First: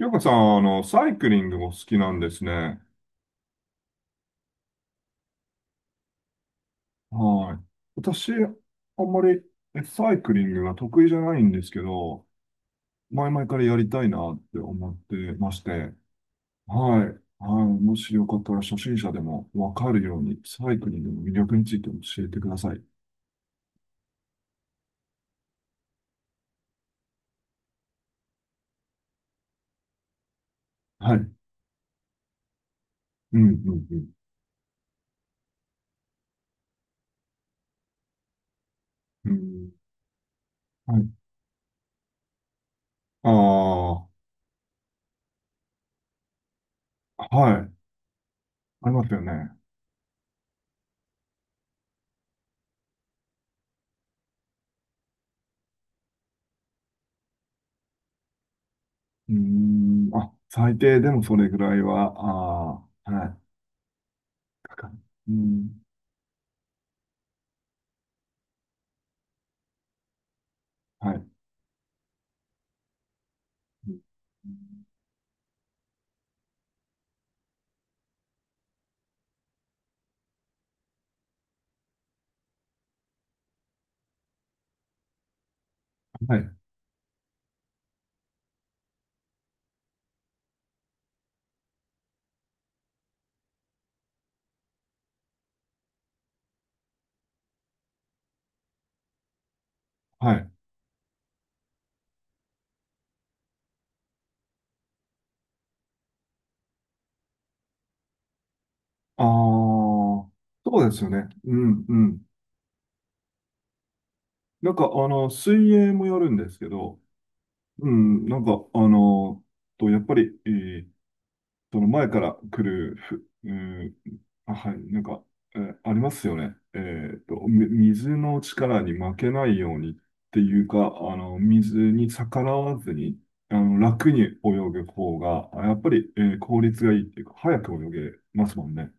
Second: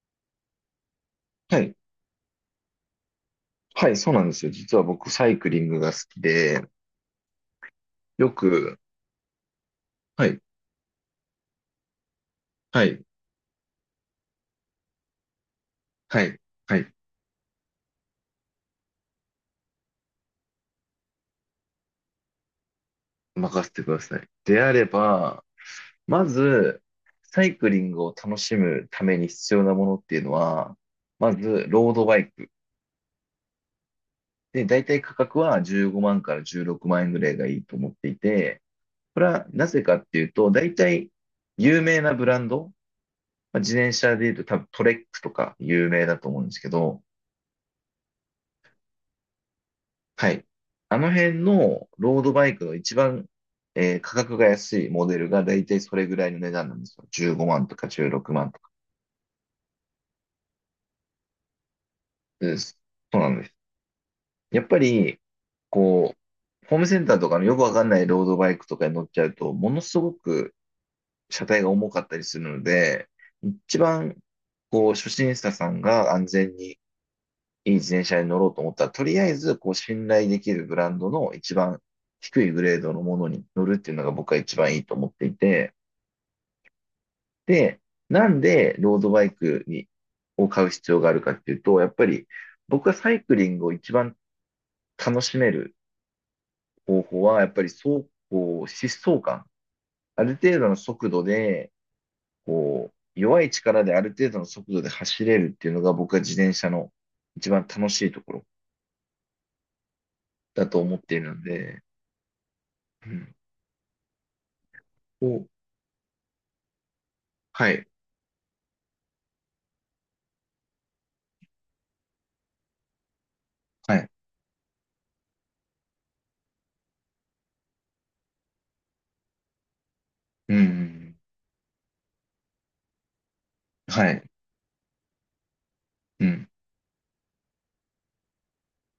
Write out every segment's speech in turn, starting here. ゆうかさん、サイクリングはもい。好きなんですね。はい、そうなんですよ。実は僕、サイクリングが好きで、はい。よ私、く、あんまりサイはクい、リングが得意じゃないんですけど、はい、前々からやりたいなって思ってまして、はい、はい、はい。はい。もしよかったら初心者でもわかるように、サイクリングの魅力について教えてください。任せてください。であれば、まず、サイクリングを楽しむために必要なものっていうのは、はい。うまず、ロードバイク。ん、うん、で、大体価格は15万から16万円ぐらいがいいと思っていて、これうん。うはなん、ぜかっていうと、大はい。体、有名なブランド、あまあ自転車あ、で言うと多分トレックとか有名だと思うんですけど、はい。ありますよね。はい。あの辺のロードバイクの一番、価格が安いモデルがだいたいそれぐらいの値段なんですよ。15万とか16万とか。うーん、あ、最低でもそれぐらいは、です。ああ、そうはない。んです。やっかぱかる。り、うん、こう、ホームセンターとかのよくわかんないロードバイクとかに乗っちゃうと、ものすごくはい。車体が重かったりするので、一番、こう、初心者さんが安全にいい自転車に乗ろうと思ったら、とりあえず、こう、信頼できるブランドの一番低いグレードのものに乗るっていうのが僕は一番いいと思っていて、はい、で、なんでロードバイクを買う必要があるかっていうと、やっぱり僕がサイクリングを一番楽しめる方法は、やっぱり走行、疾走感。あはるい。程度の速度で、こう、弱い力である程度の速度で走れるっていうのが僕は自転車の一番楽しいところああ、だとそうで思っすよていね。るのうで、ん、うん。うん、なんか、こう水泳もやるんですけど、はい。うん、なんか、やっぱり、その前から来る、うん、はい。あはい、なんか、ありますよね。水の力に負けないようにってういうか、あん。の、水に逆らわずに、は楽にい。泳ぐ方が、やっぱり、うん。効率がいいっていうか、早く泳げますもんね。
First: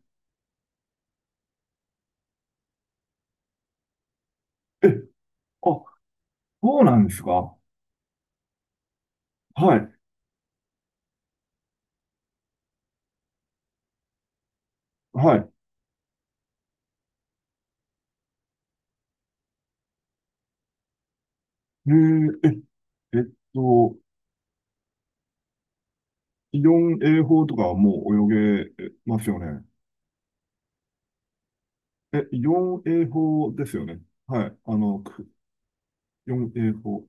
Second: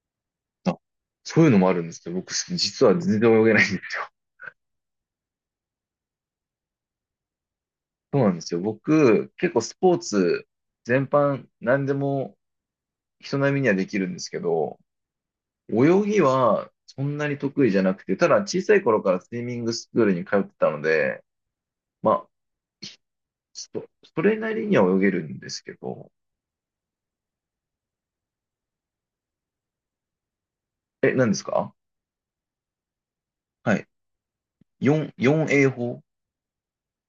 あ、そういうのもあるんですけど、僕、実は全然泳げないんです。え、あ、そうなんですか。そうなんですよ。僕、結構はスい。ポーツ全般、何でも人並みにはできるんですけど、はい。泳ぎはそんなに得意じゃなくて、ただ小さい頃からスイミングスクールに通ってたので、えまあ、ー、え、ひえっそと、それなりには泳げるんですけど、イオン泳法とかはもう泳げますよね。え、何ですか？え、イオン泳法ですはよい。ね。はい。4、4A 法 イオン泳法。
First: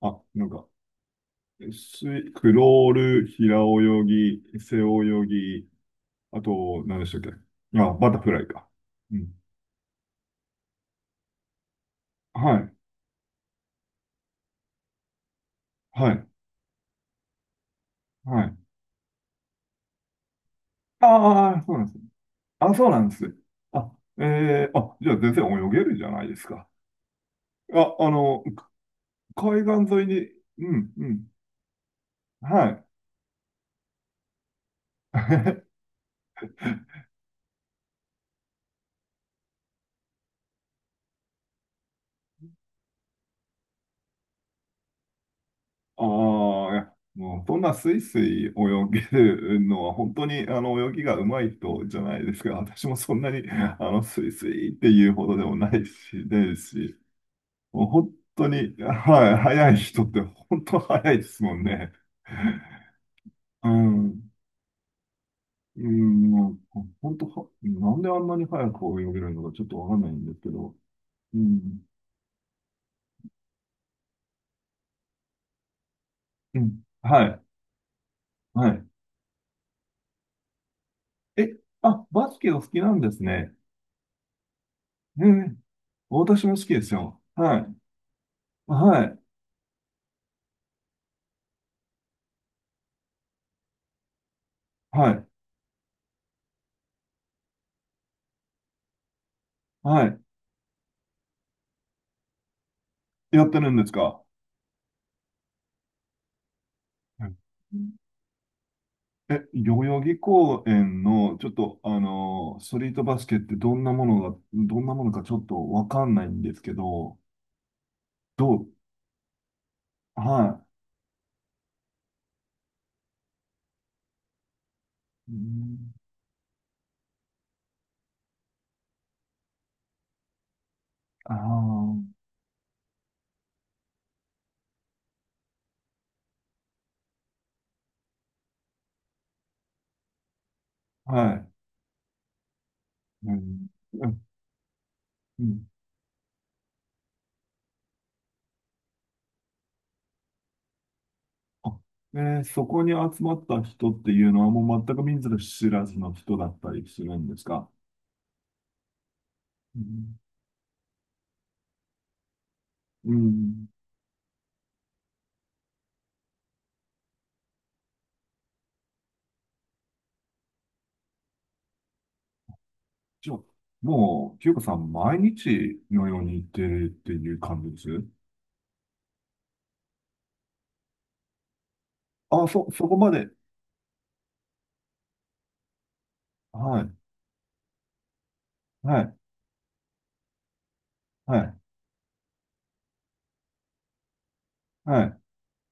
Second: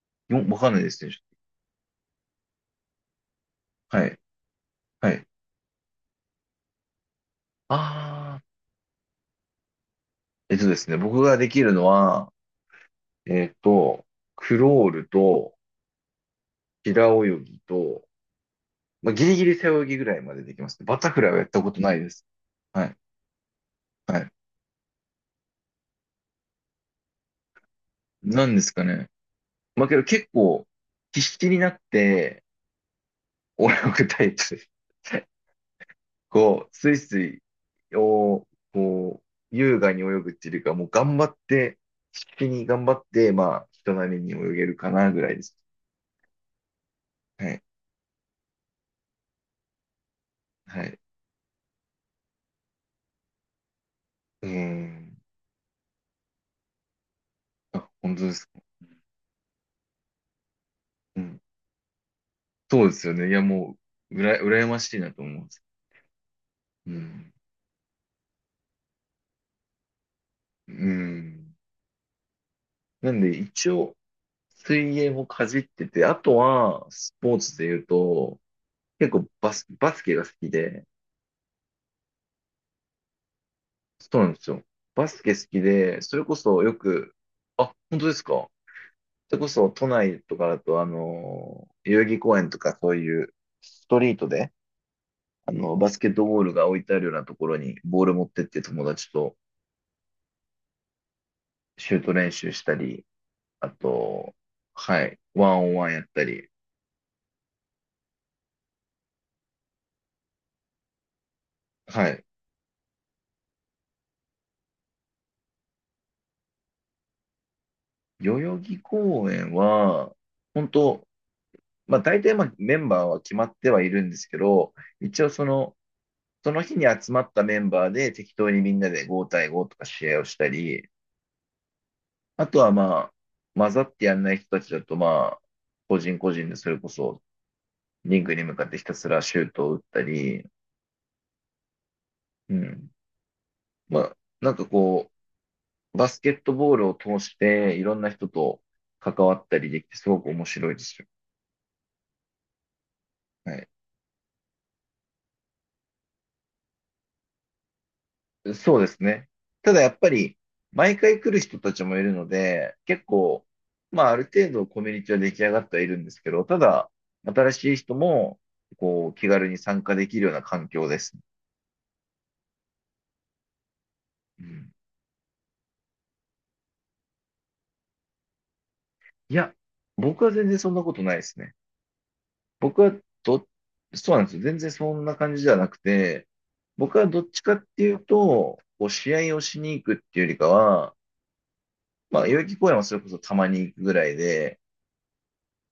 あ、な ?4、んわか、かんないですね。クロール、平泳はい。ぎ、背は泳い。ぎ、あと、何でしたっけ。あ、バタフあライか。うん。えっとですね、僕ができるのは、はい。えっと、クロールと、はい。平泳ぎと、はい。まあ、ギリギリ背泳ぎぐらいまでできますね。バタフライはやっあたあ、こそうとなんでなすいね。です。あ、はそうい。なんです。あ、はい。あ、じゃあ全然泳げるじゃないですか。あ、なんですかね。海まあ、岸け沿どい結に、構、うん、う必ん、死になって、はい。泳ぐタイプです。こう、スイスイを、こう、優雅に泳ぐっていうよりか、もう頑張って、必死に頑張って、まあ、人並みに泳げるかなぐらいです。ああ、いやもうはそんい。なスイスイ泳げるのは本当にあのは泳い。ぎが上手い人じゃないですか。私もそんなにあのスイスうーイっていうん。ほどでもないし、ですし、もうあ、本本当です当か？に、はい、速い人って本当速いうでんすもんね。そうですよね。いや、うもう、ん、羨ましいなと思うんです。うん、もうう本当ん。は、なんであんなに速く泳げるのかちょっとわかんないんですけうど、うん。ん、なんで、一応、水泳もかじってて、あとうん、は、スはポーい、ツで言うと、はい。結構バスケが好きで、え、あ、バスケお好きなんですね。そうなんですよ。バスえケ好え、きで、それこ私も好そきよですく、よ。はあ、い。本当ですか？はい。それこそ、都内とかだと、代々木公園とか、そういう、ストリートで、はい。バスケットボールが置いてあるようなところに、ボール持ってって友達とはい。シュート練習したり、やってあるんですか？と、はい、ワンオンワンやったり、うん、え、代々木公園の、ちょっと、はい、ストリートバスケってどんなものかちょっとわかんないんですけど、代ど々う、木公園は、はい。本当、まあ大体まあメンバーは決まってはいるんですけど、一応うその、ん、その日に集まったメンバーで適当にみんなで5対5とか試合をしたり、ああ、あとはまあ、混ざってやんない人たちだとまあ、個人個人でそれこそリングに向かってひたすらシュートを打ったり、はい。うん。うん、まうあ、ん、なんか、うん、バスケットボールを通して、いろんな人と関わったりできて、すごく面白いですよ。あそこに集まっはたい。人っていうのはもう全く見ず知らずの人だったりするんですか？そうですね。ただやっぱり、毎回来る人たちもいるので、結う構、ん。まあ、ある程度コミュニティは出来上がってはいるんですけど、ただ、新しい人も、こう、気軽に参加できるような環境です。じゃあ、もう、う清子さん、ん、毎日のように行ってるっていう感じです？いや、僕は全然そんなことないですね。あ、そ、僕そはこまで。ど、そうなんですよ。全然そんな感じじゃなくて、はい、僕はどっちかっていうと、こはうい、試合をしに行くっていうよりかは、はい、まあ、代々木公園はそれこそたまに行くぐらいで、はい、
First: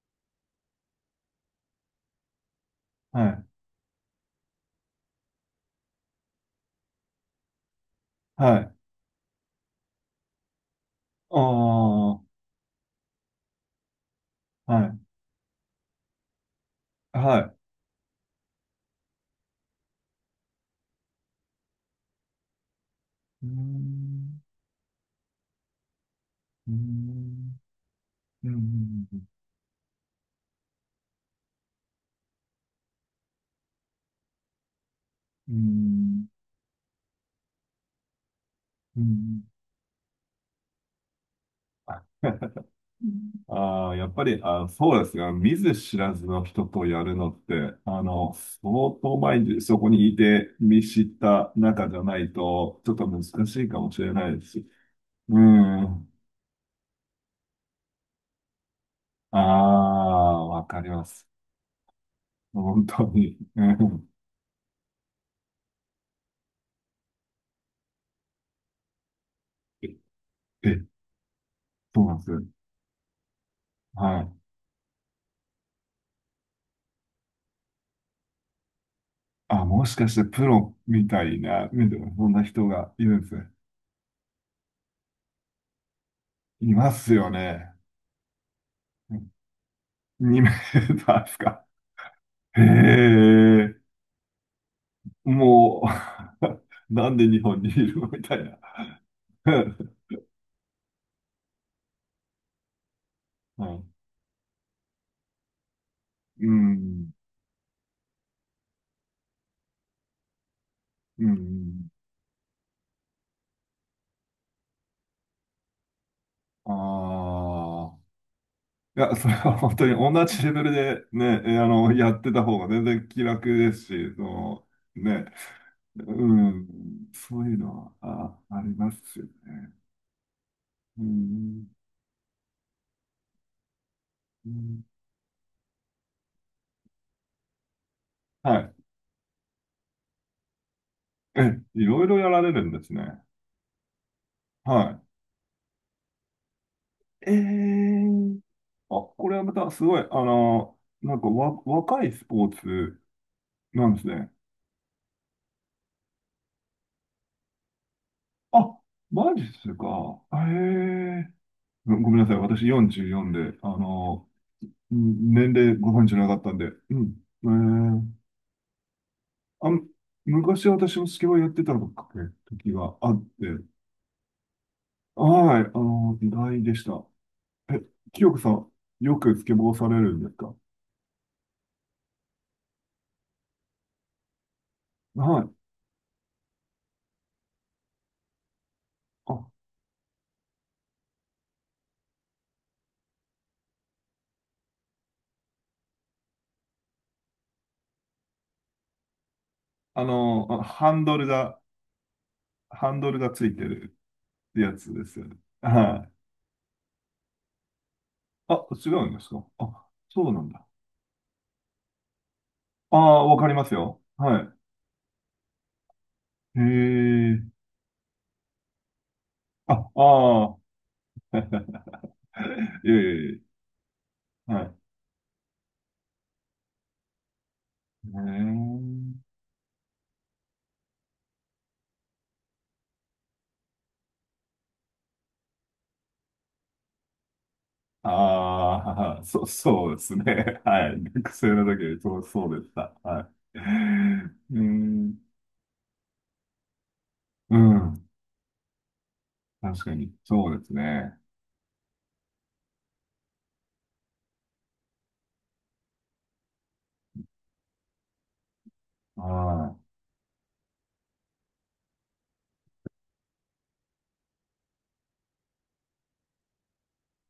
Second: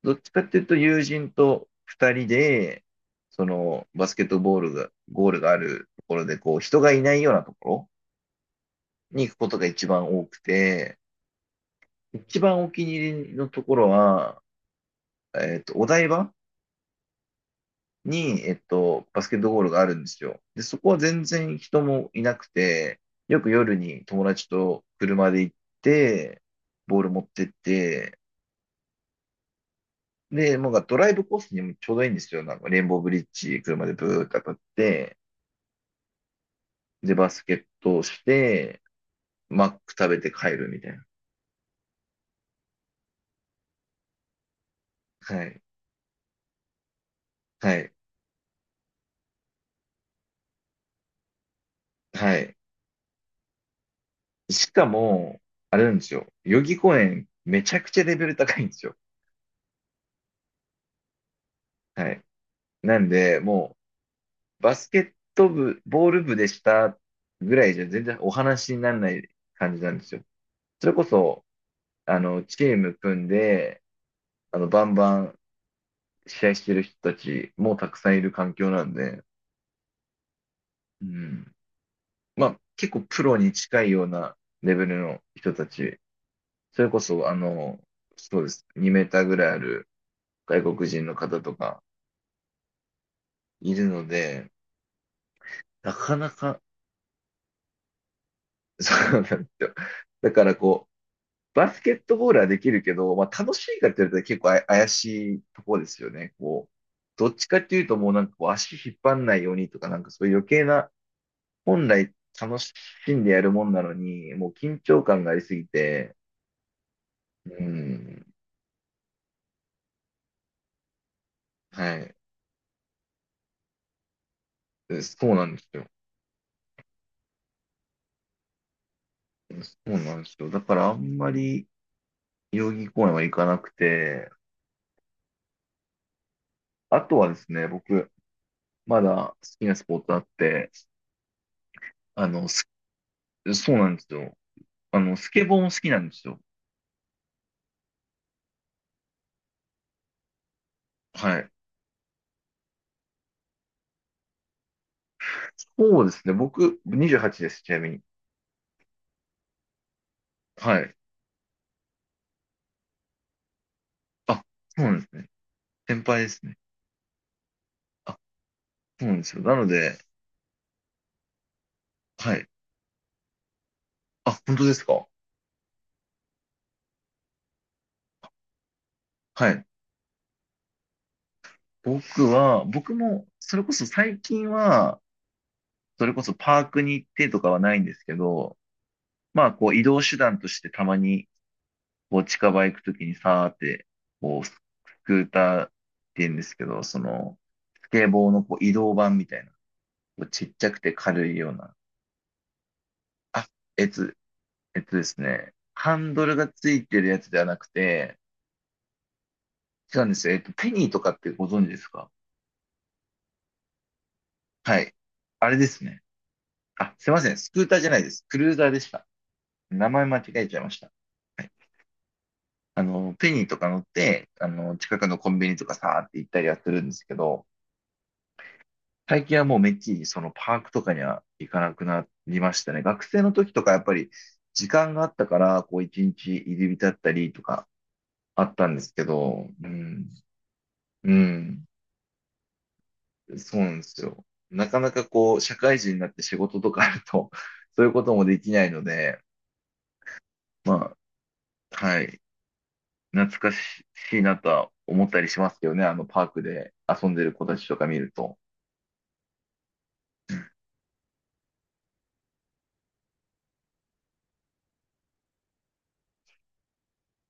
どっちかっていうと友人と二人で、はい、そのバスケットボールが、ゴールがあるところで、こう人がいないようなところはい。に行くことが一番多くて、ああ、は一番お気に入りのところは、い、お台場はい。に、バスケットゴールがあるんですよ。で、そこは全然人もいなくて、ようーく夜に友ん、達と車で行って、うーボール持ってっん、て、うーん、で、なんかドライブコースにもちょうどいいんですよ。なんかレインボーブリッジ、車でブーって当たって、うーん、で、バスケットをして、うーん。マック食べて帰るみたいな。ああ、やっぱり、そうですが、は見い。ず知らずの人とやるのって、はい。相当前にそこにいて見知った仲じゃないはい。と、ちょっと難しいかもしれないですしし。かうも、あれなんでん。すよ。代々木公園、めちゃくちゃレベル高いんですよ。ああ、わかります。はい。本な当んに。で、うもん。う、バスケット部、ボール部でしたぐらいじゃ全然お話にならない感じえ、なんですよ。えそれこそ、そうなんですよ。チーム組んで、はい。バンバン試合してる人たちもたくさんいる環境なんで、あ、もしかしてプロうみたいん。な、みたいな、そんなまあ、人結が構いるんプですロね。に近いようなレベルの人たち、いそまれこすそ、よね。そうです。2メーターぐらいある2メ外国ー人タのーです方とか？かへいえ。るので、もなかなか、う なんで日本にいるのみたいな。そうなんですよ。うだからこう、バスケットボールはできるけど、まあ、楽しん、いかって言われたら結構怪しいところですよね。うこう、ん。どっちかっていうともうなんかこう足引っ張んないようにとか、なんかそういう余計な、う本ん。来楽しんでやるもんなのに、もう緊張感がありすぎて、うああ。ん、いや、それは本当に同じレベルでね、あの、はやい。ってた方が全然気楽ですし、その、ね、そうなんですよ。うん。そういうのは、あ、ありますよね。そうなんですよ。だからあうんまん。り代々木公園は行かなくて、うん、あとはですね、僕、はい。まだ好きなスポーツあって、え、いろいろあやらの、れるすんですね。そうなんですよ。はスケボーも好きなんですよ。い。ええ、あ、これはまたすごい、あの、なんかはい。わ、若いスポーツなんですね。そうですね。僕、28です、ちなみに。あ、マジっすか。へはい。え。ごめんなさい。私44で、あの、あ、そうなんですね。年齢ご先存知輩なでかっすたね。んで。うん。へえあ、ー。そうなんですよ。なのあので、昔私もスケボーやってたのかね、はい。時があって。あ、本当ですか？はい。あの、意外でした。え、清子さん、よくスはケい。ボーされるんですか？僕も、それこそ最近は、はい。それこそパークに行ってとかはないんですけど、あ、まあ、こう、移動手段としてたまに、こう、近場行くときにさーって、こう、スクーターって言うんですけど、その、スケボーのこう移動版みたいな、こうちっちゃくハてンドル軽いようが、な、ハンドルがつあ、いてえるつ、やえっつとでですすよね。ね、ハはい。ンドルがついてるやつではなくて、あ、違うんですか？あ、違うんでそすうよ。なんだ。ペニーとかってご存知ですか？ああ、わかりますよ。はい。はい。あれですね。へあ、すいません。え、スクーターじゃないです。クルーザーでした。あ、名前間違あえあ、ちゃいました。はい。えペえ、ニーとか乗って、はい。近くのコンビニとかさーって行ったりはするんですけど、うーん、最近はもうめっきりそのパークとかには行かなくなりましたね。学生の時とかやっぱり時間があったから、こう一日入り浸ったりとかああったんあ、ですけははそう、ど、うそうでん、すね。はい。う学生のん。時そうでした。はい。そううなんですよ。ーなかなかん、こう、社会人になって仕事とかあると、う そういうこん、ともできないので、確かに、そうですまね。あ、はい、懐かしいなとは思ったりしますけどね、あのパークで遊んでる子たちとか見ると。はい。